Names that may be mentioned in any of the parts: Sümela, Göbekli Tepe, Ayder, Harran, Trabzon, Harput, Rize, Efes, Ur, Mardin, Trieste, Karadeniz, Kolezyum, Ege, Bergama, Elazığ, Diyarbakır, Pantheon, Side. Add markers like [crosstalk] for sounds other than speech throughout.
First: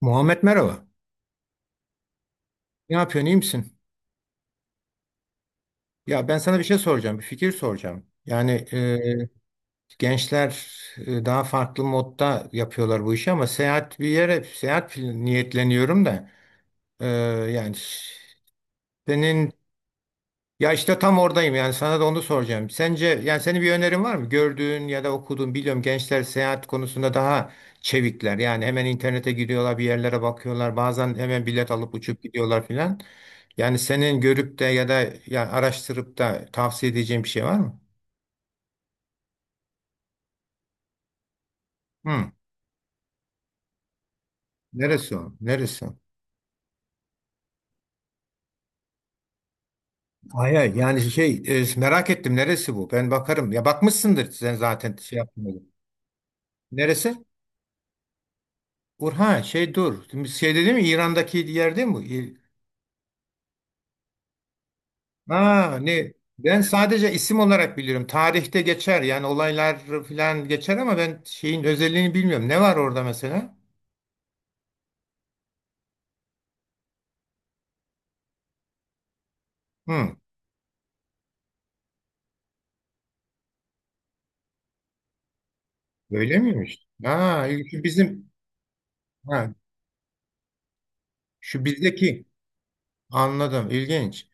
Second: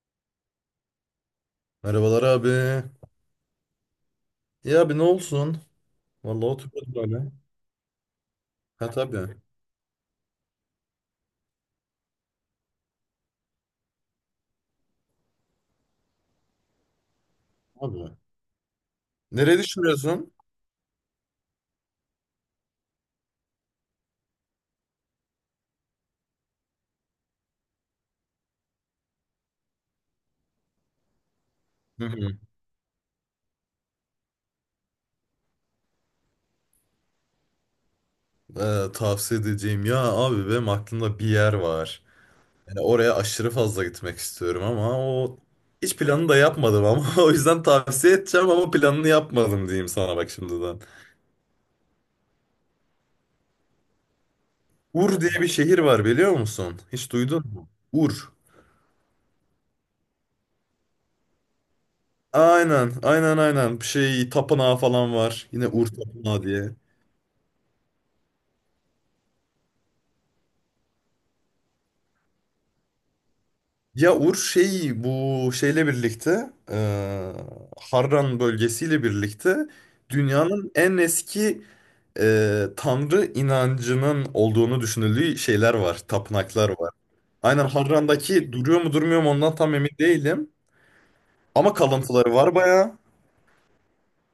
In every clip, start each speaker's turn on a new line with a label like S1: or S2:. S1: Muhammed, merhaba.
S2: Merhabalar abi.
S1: Ne yapıyorsun, iyi misin?
S2: Ya abi ne olsun?
S1: Ya ben
S2: Vallahi
S1: sana bir şey
S2: oturuyordum
S1: soracağım, bir
S2: öyle.
S1: fikir soracağım. Yani
S2: Ha tabii.
S1: gençler daha farklı modda yapıyorlar bu işi ama seyahat bir yere, seyahat niyetleniyorum da e, yani
S2: Abi.
S1: senin.
S2: Nereye düşünüyorsun?
S1: Ya işte tam oradayım yani sana da onu soracağım. Sence yani senin bir önerin var mı? Gördüğün ya da okuduğun biliyorum, gençler seyahat konusunda daha çevikler. Yani hemen internete gidiyorlar, bir yerlere bakıyorlar. Bazen hemen bilet alıp
S2: Hı
S1: uçup
S2: hı.
S1: gidiyorlar filan. Yani senin görüp de ya da ya araştırıp da tavsiye edeceğin bir şey var mı?
S2: Tavsiye edeceğim. Ya abi benim aklımda bir yer var.
S1: Hı.
S2: Yani oraya aşırı fazla gitmek istiyorum ama
S1: Neresi o?
S2: o
S1: Neresi?
S2: hiç planını da yapmadım ama [laughs] o yüzden tavsiye edeceğim ama planını yapmadım diyeyim sana bak
S1: Hayır, hayır.
S2: şimdiden.
S1: Yani şey, merak ettim, neresi bu? Ben bakarım. Ya bakmışsındır sen zaten, şey
S2: Ur diye bir
S1: yapmıyordun.
S2: şehir var biliyor musun? Hiç
S1: Neresi?
S2: duydun mu? Ur.
S1: Urha, şey, dur. Şimdi şey dedi mi, İran'daki yer değil mi?
S2: Aynen, aynen, aynen. Bir şey tapınağı falan var. Yine
S1: Ha,
S2: Ur
S1: ne?
S2: tapınağı
S1: Ben
S2: diye.
S1: sadece isim olarak biliyorum. Tarihte geçer, yani olaylar filan geçer ama ben şeyin özelliğini bilmiyorum. Ne var orada mesela?
S2: Ya Uğur şey bu şeyle birlikte Harran bölgesiyle birlikte
S1: Hı,
S2: dünyanın en eski tanrı inancının olduğunu düşünüldüğü şeyler var,
S1: öyle
S2: tapınaklar
S1: miymiş?
S2: var.
S1: Ha,
S2: Aynen
S1: şu bizim,
S2: Harran'daki duruyor mu durmuyor mu
S1: ha,
S2: ondan tam emin değilim.
S1: şu
S2: Ama
S1: bizdeki,
S2: kalıntıları var bayağı.
S1: anladım, ilginç.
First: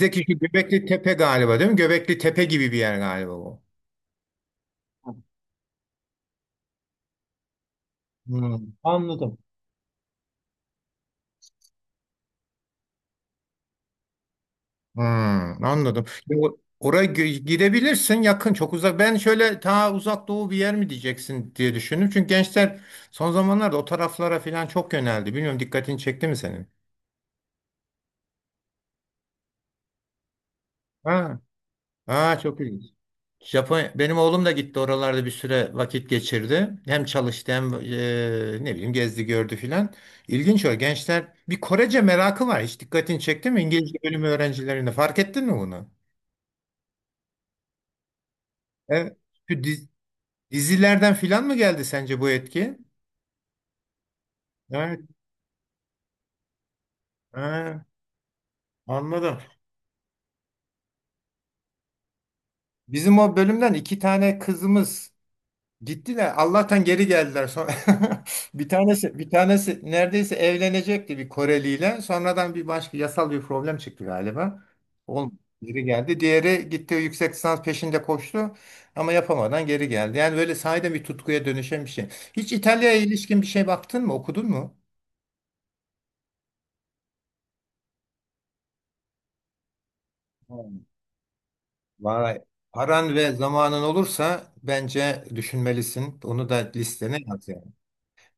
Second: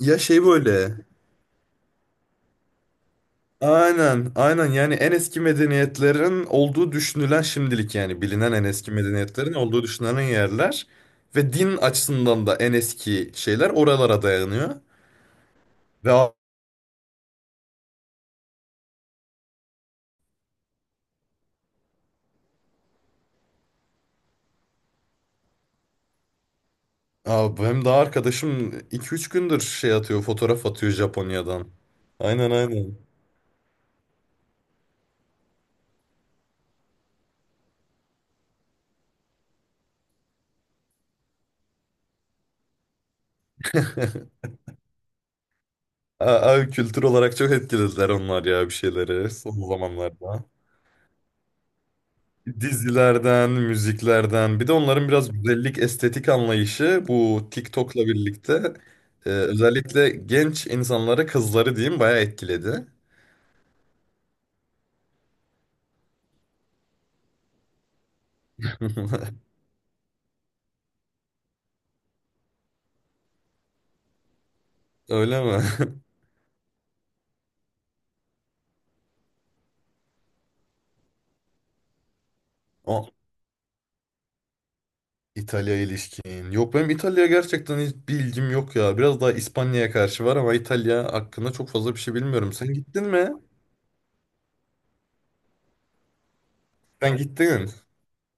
S2: Ya
S1: şu
S2: şey
S1: Göbekli
S2: böyle
S1: Tepe galiba, değil mi? Göbekli Tepe gibi bir yer galiba o.
S2: aynen, aynen yani en eski medeniyetlerin olduğu düşünülen şimdilik yani bilinen
S1: Hı,
S2: en eski
S1: anladım.
S2: medeniyetlerin olduğu düşünülen yerler ve din açısından da en eski şeyler oralara dayanıyor.
S1: Hmm, anladım.
S2: Ve a-
S1: Ya, oraya gidebilirsin, yakın, çok uzak. Ben şöyle ta uzak doğu bir yer mi diyeceksin diye düşündüm. Çünkü gençler son zamanlarda o taraflara falan çok yöneldi. Bilmiyorum, dikkatini çekti mi senin?
S2: Hem daha arkadaşım iki üç gündür şey atıyor, fotoğraf atıyor
S1: Ha,
S2: Japonya'dan.
S1: ha,
S2: Aynen
S1: çok ilginç.
S2: aynen.
S1: Japonya, benim oğlum da gitti, oralarda bir süre vakit geçirdi. Hem çalıştı, hem ne bileyim, gezdi gördü filan. İlginç o gençler. Bir Korece merakı var. Hiç dikkatini çekti mi? İngilizce bölümü öğrencilerinde fark ettin mi bunu?
S2: A- Abi kültür olarak çok etkilediler onlar ya bir
S1: Evet.
S2: şeyleri son zamanlarda.
S1: Dizilerden filan mı geldi sence bu etki?
S2: Dizilerden, müziklerden, bir de
S1: Evet,
S2: onların biraz güzellik, estetik anlayışı bu
S1: ha,
S2: TikTok'la birlikte
S1: anladım.
S2: özellikle genç insanları, kızları diyeyim bayağı etkiledi.
S1: Bizim o bölümden iki tane kızımız gittiler. Allah'tan geri geldiler. Sonra [laughs] bir tanesi bir
S2: [laughs]
S1: tanesi neredeyse evlenecekti bir Koreliyle. Sonradan bir başka yasal bir problem çıktı galiba. Olmadı.
S2: Öyle mi?
S1: Geri geldi.
S2: [laughs]
S1: Diğeri gitti, yüksek lisans peşinde koştu ama yapamadan geri geldi. Yani böyle sahiden bir tutkuya dönüşen bir şey. Hiç İtalya'ya
S2: O
S1: ilişkin bir şey baktın mı, okudun mu?
S2: İtalya ilişkin. Yok benim İtalya'ya gerçekten hiç bir yok ya. Biraz daha İspanya'ya karşı var ama İtalya hakkında çok fazla bir şey
S1: Vay.
S2: bilmiyorum. Sen gittin
S1: Paran
S2: mi?
S1: ve zamanın olursa bence düşünmelisin. Onu da listene
S2: Sen
S1: yaz yani.
S2: gittin.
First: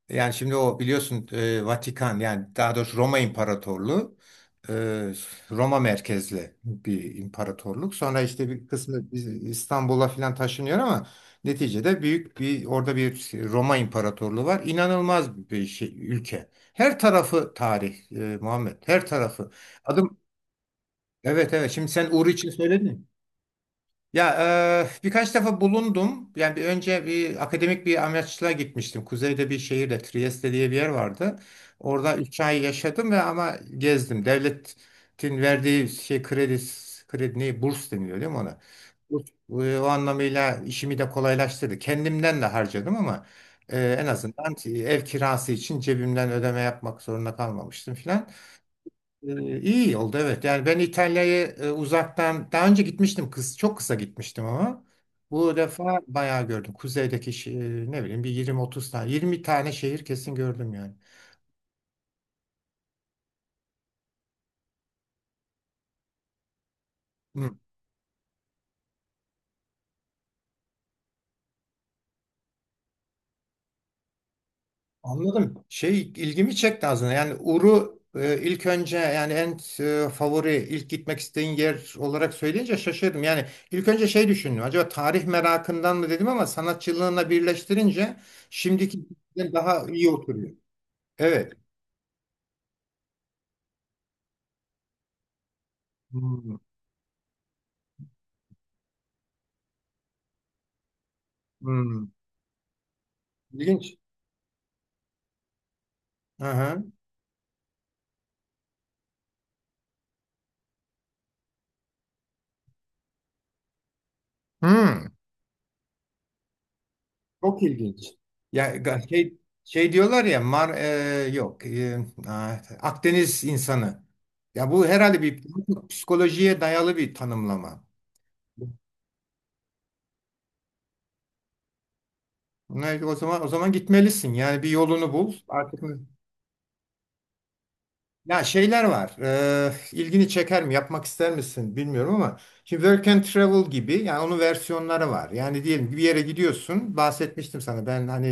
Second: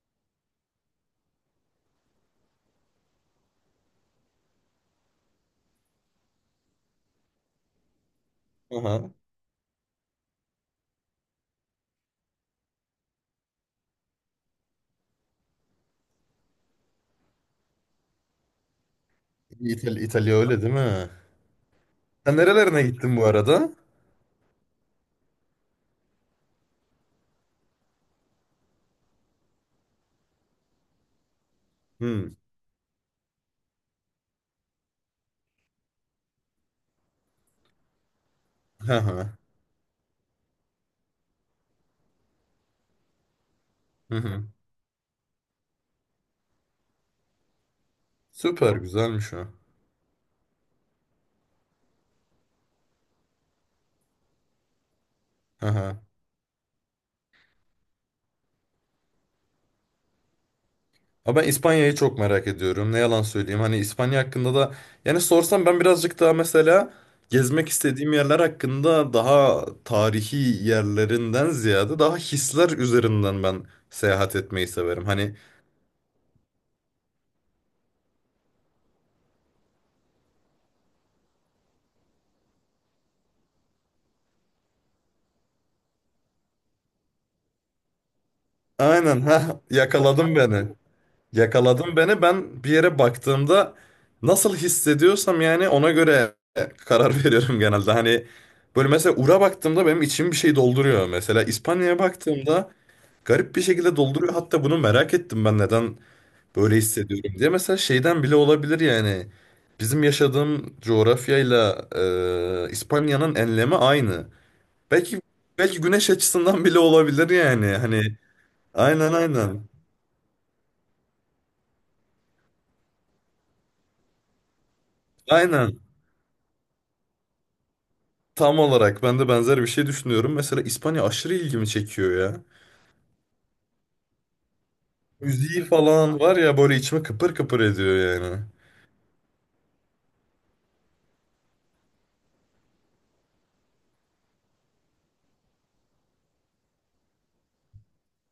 S1: Yani şimdi o biliyorsun, Vatikan, yani daha doğrusu Roma İmparatorluğu, e, Roma merkezli bir imparatorluk. Sonra işte bir kısmı
S2: Aha.
S1: İstanbul'a falan taşınıyor ama neticede büyük bir, orada bir Roma İmparatorluğu var. İnanılmaz bir şey ülke. Her tarafı tarih, Muhammed. Her tarafı.
S2: İtalya,
S1: Adım,
S2: İtalya öyle değil mi?
S1: evet evet. Şimdi sen Uğur
S2: Sen
S1: için
S2: nerelerine
S1: söyledin.
S2: gittin bu arada?
S1: Ya birkaç defa bulundum. Yani bir önce bir akademik bir amaçla gitmiştim. Kuzeyde bir şehirde Trieste diye bir yer vardı. Orada
S2: Hmm.
S1: 3 ay yaşadım ve ama gezdim. Devletin verdiği şey, kredi, kredi ne, burs deniliyor değil mi ona?
S2: Hı hı.
S1: O anlamıyla işimi de kolaylaştırdı. Kendimden de harcadım ama en
S2: Hı hı.
S1: azından ev kirası için cebimden ödeme yapmak zorunda kalmamıştım filan.
S2: Süper güzelmiş o.
S1: İyi oldu, evet. Yani ben İtalya'ya uzaktan daha önce gitmiştim kız, çok kısa gitmiştim ama bu defa
S2: Aha.
S1: bayağı gördüm. Kuzeydeki ne bileyim bir 20-30 tane, 20 tane şehir kesin gördüm yani.
S2: Ama ben İspanya'yı çok merak ediyorum. Ne yalan söyleyeyim. Hani İspanya hakkında da yani sorsam ben birazcık daha mesela
S1: Hı,
S2: gezmek istediğim yerler hakkında daha tarihi yerlerinden ziyade daha hisler üzerinden ben seyahat etmeyi severim. Hani
S1: anladım. Şey ilgimi çekti aslında. Yani Uru, ilk önce yani en favori, ilk gitmek istediğin yer olarak söyleyince şaşırdım. Yani ilk önce şey düşündüm. Acaba tarih merakından mı dedim ama sanatçılığına birleştirince şimdiki
S2: aynen ha
S1: daha iyi
S2: yakaladın
S1: oturuyor.
S2: beni.
S1: Evet.
S2: Yakaladın beni. Ben bir yere baktığımda nasıl hissediyorsam yani ona göre
S1: Hmm,
S2: karar [laughs] veriyorum genelde. Hani böyle mesela Ur'a baktığımda benim içim bir şey dolduruyor mesela. İspanya'ya
S1: hmm.
S2: baktığımda garip bir
S1: İlginç.
S2: şekilde dolduruyor. Hatta bunu merak ettim ben neden
S1: Hı
S2: böyle
S1: hı.
S2: hissediyorum diye. Mesela şeyden bile olabilir yani. Bizim yaşadığım coğrafyayla İspanya'nın enlemi aynı.
S1: Hmm.
S2: Belki belki güneş açısından bile olabilir
S1: Çok
S2: yani. Hani
S1: ilginç. Ya
S2: aynen
S1: şey
S2: aynen.
S1: şey diyorlar ya, Mar, yok, Akdeniz insanı. Ya bu herhalde bir
S2: Aynen.
S1: psikolojiye dayalı bir tanımlama.
S2: Tam olarak ben de benzer bir şey düşünüyorum. Mesela İspanya aşırı ilgimi çekiyor ya.
S1: Ne, o zaman gitmelisin. Yani bir yolunu bul.
S2: Müziği
S1: Artık.
S2: falan var ya böyle içimi kıpır kıpır ediyor yani.
S1: Ya şeyler var. İlgini çeker mi? Yapmak ister misin? Bilmiyorum ama şimdi Work and Travel gibi, yani onun versiyonları var. Yani diyelim ki bir yere gidiyorsun. Bahsetmiştim sana ben hani,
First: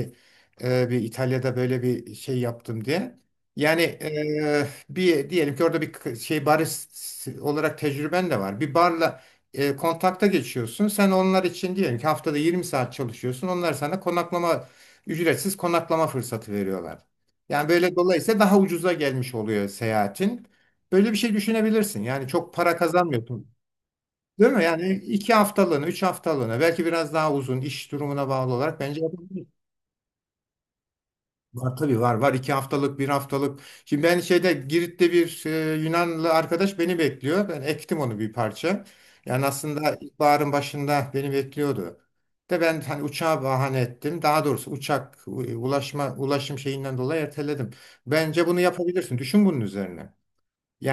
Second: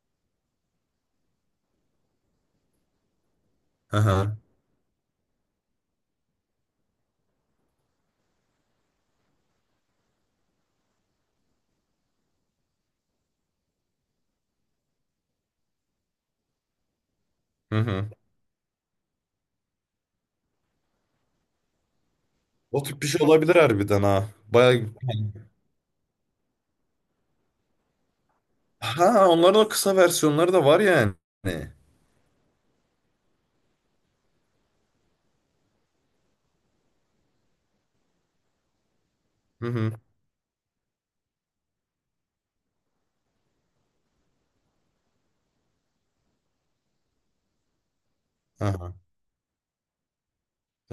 S1: bir İtalya'da böyle bir şey yaptım diye. Yani
S2: Hı hı.
S1: bir, diyelim ki orada bir şey barist olarak tecrüben de var. Bir barla kontakta geçiyorsun. Sen onlar için diyelim ki haftada 20 saat çalışıyorsun. Onlar sana ücretsiz konaklama fırsatı veriyorlar. Yani
S2: Hı
S1: böyle,
S2: hı.
S1: dolayısıyla daha ucuza gelmiş oluyor seyahatin. Böyle bir şey düşünebilirsin. Yani çok para
S2: O tip bir şey
S1: kazanmıyorsun.
S2: olabilir harbiden ha.
S1: Değil mi?
S2: Baya
S1: Yani 2 haftalığına, 3 haftalığına, belki biraz daha uzun, iş durumuna bağlı olarak bence.
S2: ha onların o kısa versiyonları da var yani.
S1: Var tabii, var, 2 haftalık, bir haftalık. Şimdi ben şeyde, Girit'te bir Yunanlı arkadaş beni bekliyor. Ben ektim onu bir parça. Yani
S2: Hı hı.
S1: aslında ilkbaharın başında beni bekliyordu. De ben hani uçağa bahane ettim. Daha doğrusu uçak, ulaşım şeyinden dolayı erteledim. Bence bunu
S2: Aha.
S1: yapabilirsin. Düşün bunun üzerine.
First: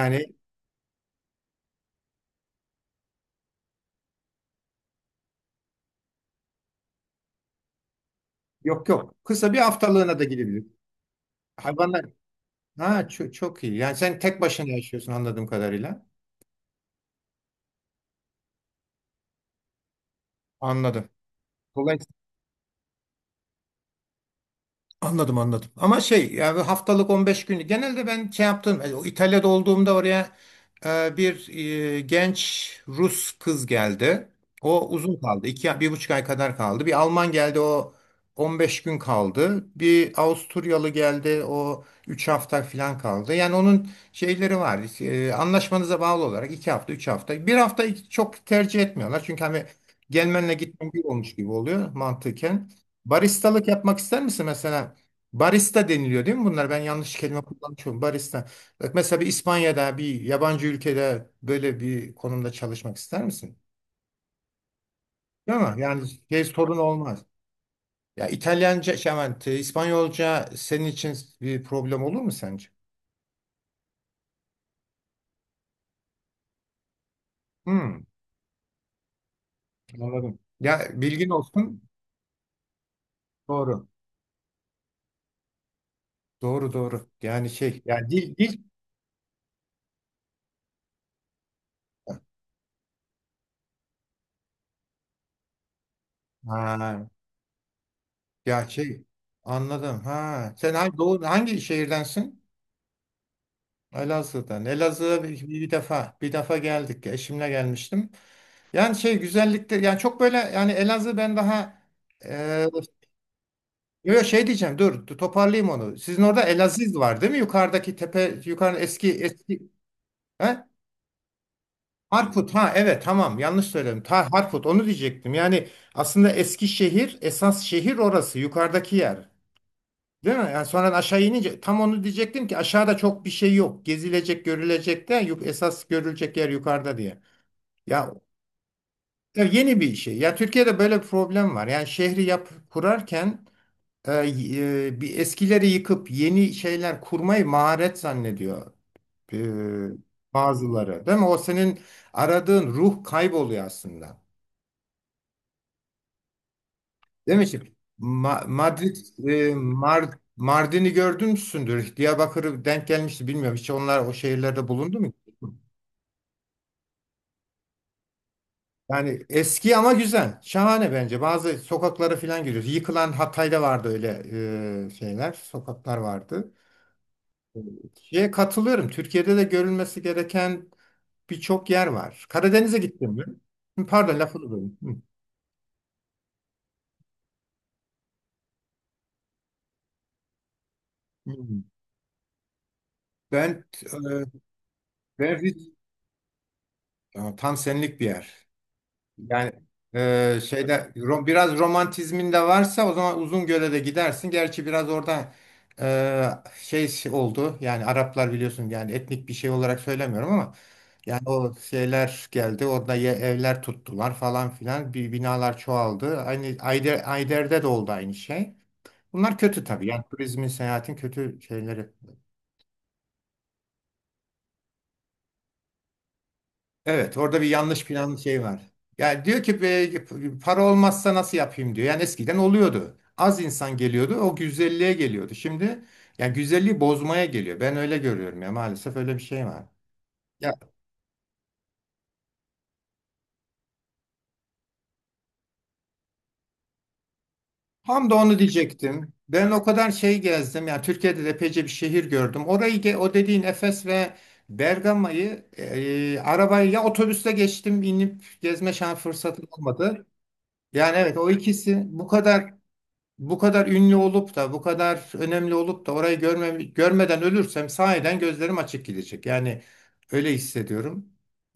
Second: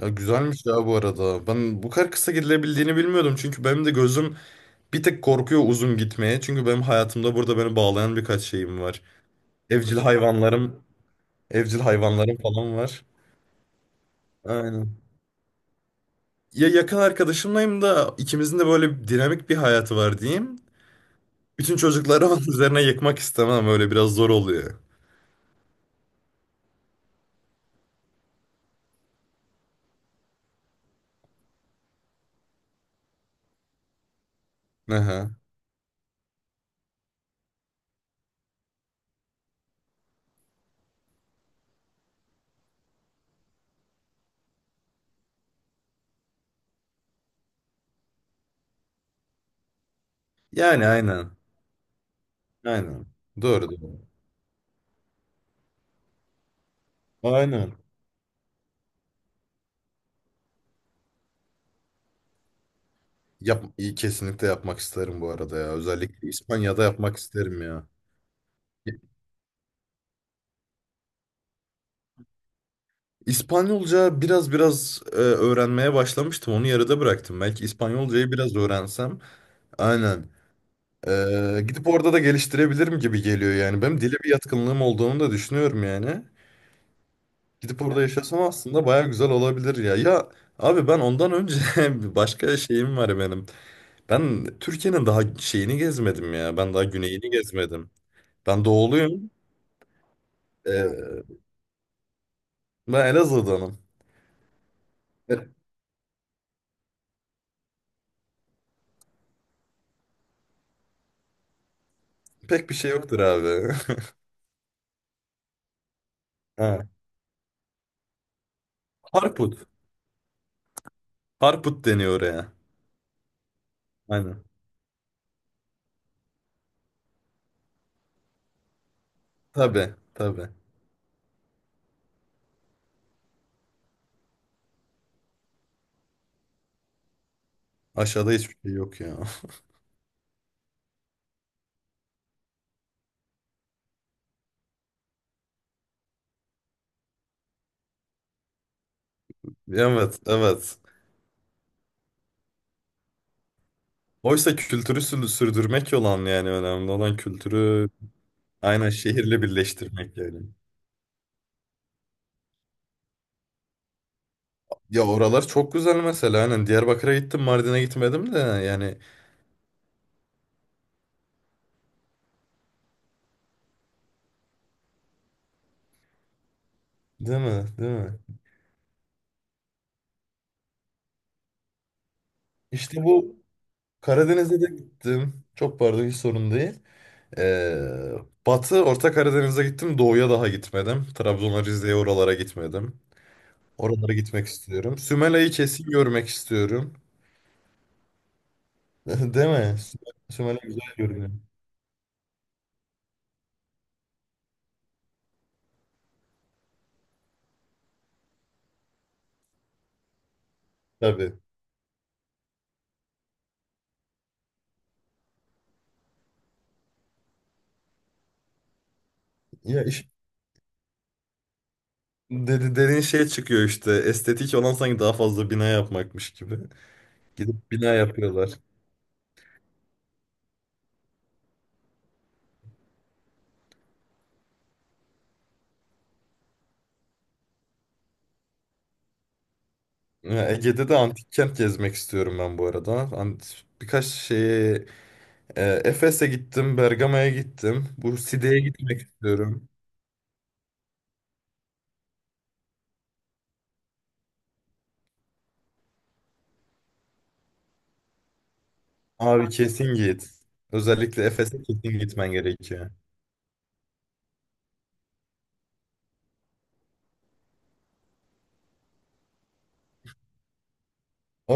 S2: Ya güzelmiş ya bu arada. Ben bu kadar kısa gidilebildiğini bilmiyordum. Çünkü benim de gözüm bir tek korkuyor uzun gitmeye. Çünkü benim hayatımda burada beni bağlayan birkaç şeyim
S1: yok
S2: var.
S1: yok. Kısa, bir
S2: Evcil
S1: haftalığına da gidebilir.
S2: hayvanlarım, evcil
S1: Hayvanlar.
S2: hayvanlarım falan var.
S1: Ha, çok, çok iyi. Yani sen tek başına
S2: Aynen.
S1: yaşıyorsun anladığım kadarıyla.
S2: Ya yakın arkadaşımlayım da ikimizin de böyle bir dinamik bir hayatı var diyeyim.
S1: Anladım.
S2: Bütün çocukları onun [laughs] üzerine yıkmak istemem. Öyle biraz zor oluyor.
S1: Anladım, anladım. Ama şey, yani haftalık, 15 günü. Genelde ben şey yaptım. O İtalya'da olduğumda oraya bir genç Rus kız geldi. O uzun
S2: Aha.
S1: kaldı. İki, 1,5 ay kadar kaldı. Bir Alman geldi, o 15 gün kaldı. Bir Avusturyalı geldi, o 3 hafta falan kaldı. Yani onun şeyleri var. Anlaşmanıza bağlı olarak, 2 hafta, 3 hafta. Bir hafta çok tercih etmiyorlar. Çünkü hani gelmenle
S2: Yani
S1: gitmen bir
S2: aynen.
S1: olmuş gibi oluyor mantıken.
S2: Aynen.
S1: Baristalık
S2: Doğru
S1: yapmak
S2: doğru.
S1: ister misin mesela? Barista deniliyor değil mi bunlar? Ben yanlış kelime
S2: Aynen.
S1: kullanmışım. Barista. Bak mesela bir İspanya'da, bir yabancı ülkede böyle bir konumda çalışmak ister misin?
S2: Yap, iyi kesinlikle yapmak isterim bu
S1: Değil
S2: arada ya.
S1: mi? Yani
S2: Özellikle
S1: şey, sorun
S2: İspanya'da yapmak
S1: olmaz.
S2: isterim ya.
S1: Ya İtalyanca, şey aman, İspanyolca senin için bir problem olur mu sence?
S2: İspanyolca biraz öğrenmeye başlamıştım. Onu yarıda bıraktım. Belki
S1: Hmm,
S2: İspanyolcayı biraz öğrensem. Aynen.
S1: anladım. Ya bilgin olsun.
S2: Gidip orada da geliştirebilirim gibi geliyor yani.
S1: Doğru.
S2: Benim dile bir yatkınlığım olduğunu da düşünüyorum yani.
S1: Doğru, doğru. Yani şey,
S2: Gidip orada
S1: ya dil
S2: yaşasam
S1: dil.
S2: aslında baya güzel olabilir ya. Ya abi ben ondan önce [laughs] bir başka şeyim var benim. Ben Türkiye'nin daha şeyini gezmedim ya. Ben daha
S1: Ha,
S2: güneyini gezmedim. Ben
S1: ya şey.
S2: doğuluyum.
S1: Anladım. Ha, sen hangi,
S2: E,
S1: hangi şehirdensin?
S2: Ben Elazığ'danım.
S1: Elazığ'dan. Elazığ'a
S2: E,
S1: bir,
S2: evet.
S1: bir defa bir defa geldik. Eşimle gelmiştim. Yani şey, güzellikler, yani çok böyle, yani Elazığ, ben daha e,
S2: Pek bir şey yoktur abi.
S1: yo, yo, şey diyeceğim, dur toparlayayım onu. Sizin orada
S2: [laughs] Ha.
S1: Elaziz var değil mi? Yukarıdaki tepe, yukarı, eski eski,
S2: Harput.
S1: he?
S2: Harput deniyor oraya.
S1: Harput, ha, evet, tamam, yanlış söyledim. Ta
S2: Aynen.
S1: Harput, onu diyecektim. Yani aslında eski şehir, esas şehir orası, yukarıdaki yer.
S2: Tabii,
S1: Değil
S2: tabii.
S1: mi? Yani sonra aşağı inince tam onu diyecektim ki aşağıda çok bir şey yok. Gezilecek, görülecek de, esas görülecek yer yukarıda diye. Ya,
S2: Aşağıda hiçbir şey yok ya. [laughs]
S1: ya yeni bir şey. Ya Türkiye'de böyle bir problem var. Yani şehri yap kurarken e, bir eskileri yıkıp yeni şeyler kurmayı maharet zannediyor
S2: Evet,
S1: e,
S2: evet.
S1: bazıları. Değil mi? O senin aradığın ruh kayboluyor aslında.
S2: Oysa sürdürmek olan yani önemli olan
S1: Değil mi? Şimdi
S2: kültürü aynen
S1: Madrid,
S2: şehirle
S1: e, Mar
S2: birleştirmek yani.
S1: Mardin'i gördün müsündür? Diyarbakır'ı denk gelmişti, bilmiyorum. Hiç onlar o şehirlerde bulundu
S2: Ya
S1: mu?
S2: oralar çok güzel mesela. Aynen Diyarbakır'a gittim, Mardin'e gitmedim de yani.
S1: Yani eski ama güzel. Şahane bence. Bazı sokaklara falan giriyoruz. Yıkılan Hatay'da vardı öyle şeyler. Sokaklar vardı.
S2: Değil
S1: E,
S2: mi? Değil mi?
S1: Şeye katılıyorum. Türkiye'de de görülmesi gereken birçok yer var. Karadeniz'e
S2: İşte
S1: gittim mi?
S2: bu
S1: Hı, pardon, lafını
S2: Karadeniz'e de
S1: böldüm.
S2: gittim. Çok pardon hiç sorun değil. Ee, Batı Orta Karadeniz'e gittim. Doğuya daha gitmedim.
S1: Hı, hı.
S2: Trabzon'a, Rize'ye oralara gitmedim.
S1: Ben
S2: Oralara
S1: e,
S2: gitmek istiyorum.
S1: ben
S2: Sümela'yı
S1: Riz-
S2: kesin görmek istiyorum.
S1: aa, tam senlik bir yer.
S2: [laughs] Değil
S1: Yani
S2: mi? Sümela güzel görünüyor.
S1: biraz romantizmin de varsa o zaman Uzungöl'e de gidersin. Gerçi biraz orada şey oldu. Yani Araplar, biliyorsun, yani etnik bir şey olarak söylemiyorum ama yani
S2: Tabii.
S1: o şeyler geldi. Orada evler tuttular falan filan. Bir binalar çoğaldı. Aynı Ayder, Ayder'de de oldu aynı şey. Bunlar kötü
S2: Ya
S1: tabii. Yani
S2: iş
S1: turizmin, seyahatin kötü şeyleri.
S2: dedi, dediğin şey çıkıyor işte. Estetik olan sanki daha fazla bina yapmakmış gibi.
S1: Evet, orada bir
S2: Gidip
S1: yanlış
S2: bina
S1: plan şey
S2: yapıyorlar.
S1: var. Yani diyor ki, para olmazsa nasıl yapayım," diyor. Yani eskiden oluyordu. Az insan geliyordu, o güzelliğe geliyordu. Şimdi yani güzelliği bozmaya geliyor. Ben öyle görüyorum, ya maalesef öyle bir şey var.
S2: Ya
S1: Ya
S2: Ege'de de antik kent gezmek istiyorum ben bu arada. An- Birkaç şeye Efes'e gittim, Bergama'ya gittim.
S1: tam da
S2: Bu
S1: onu
S2: Side'ye gitmek
S1: diyecektim. Ben o
S2: istiyorum.
S1: kadar şey gezdim. Yani Türkiye'de de epeyce bir şehir gördüm. Orayı o dediğin Efes ve Bergama'yı arabayla ya otobüste geçtim, inip gezme şans fırsatım
S2: Abi kesin
S1: olmadı.
S2: git.
S1: Yani evet,
S2: Özellikle
S1: o
S2: Efes'e
S1: ikisi
S2: kesin
S1: bu
S2: gitmen
S1: kadar,
S2: gerekiyor.
S1: ünlü olup da bu kadar önemli olup da orayı görme, görmeden ölürsem sahiden gözlerim açık gidecek. Yani öyle hissediyorum.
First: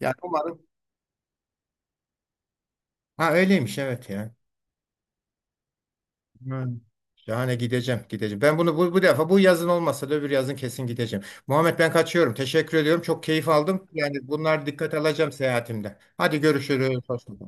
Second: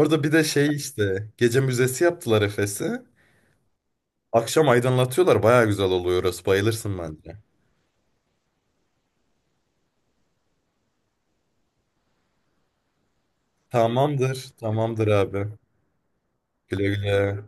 S1: Yani
S2: bir de
S1: umarım.
S2: şey işte gece müzesi yaptılar Efes'i.
S1: Ha, öyleymiş, evet ya.
S2: Akşam aydınlatıyorlar. Baya güzel oluyor orası.
S1: Evet.
S2: Bayılırsın bence.
S1: Şahane, gideceğim. Ben bunu bu defa, bu yazın olmasa da öbür yazın kesin gideceğim. Muhammed, ben kaçıyorum. Teşekkür ediyorum. Çok keyif aldım. Yani
S2: Tamamdır.
S1: bunlar dikkat
S2: Tamamdır
S1: alacağım
S2: abi.
S1: seyahatimde. Hadi
S2: Güle
S1: görüşürüz. Hoşça
S2: güle.
S1: kal.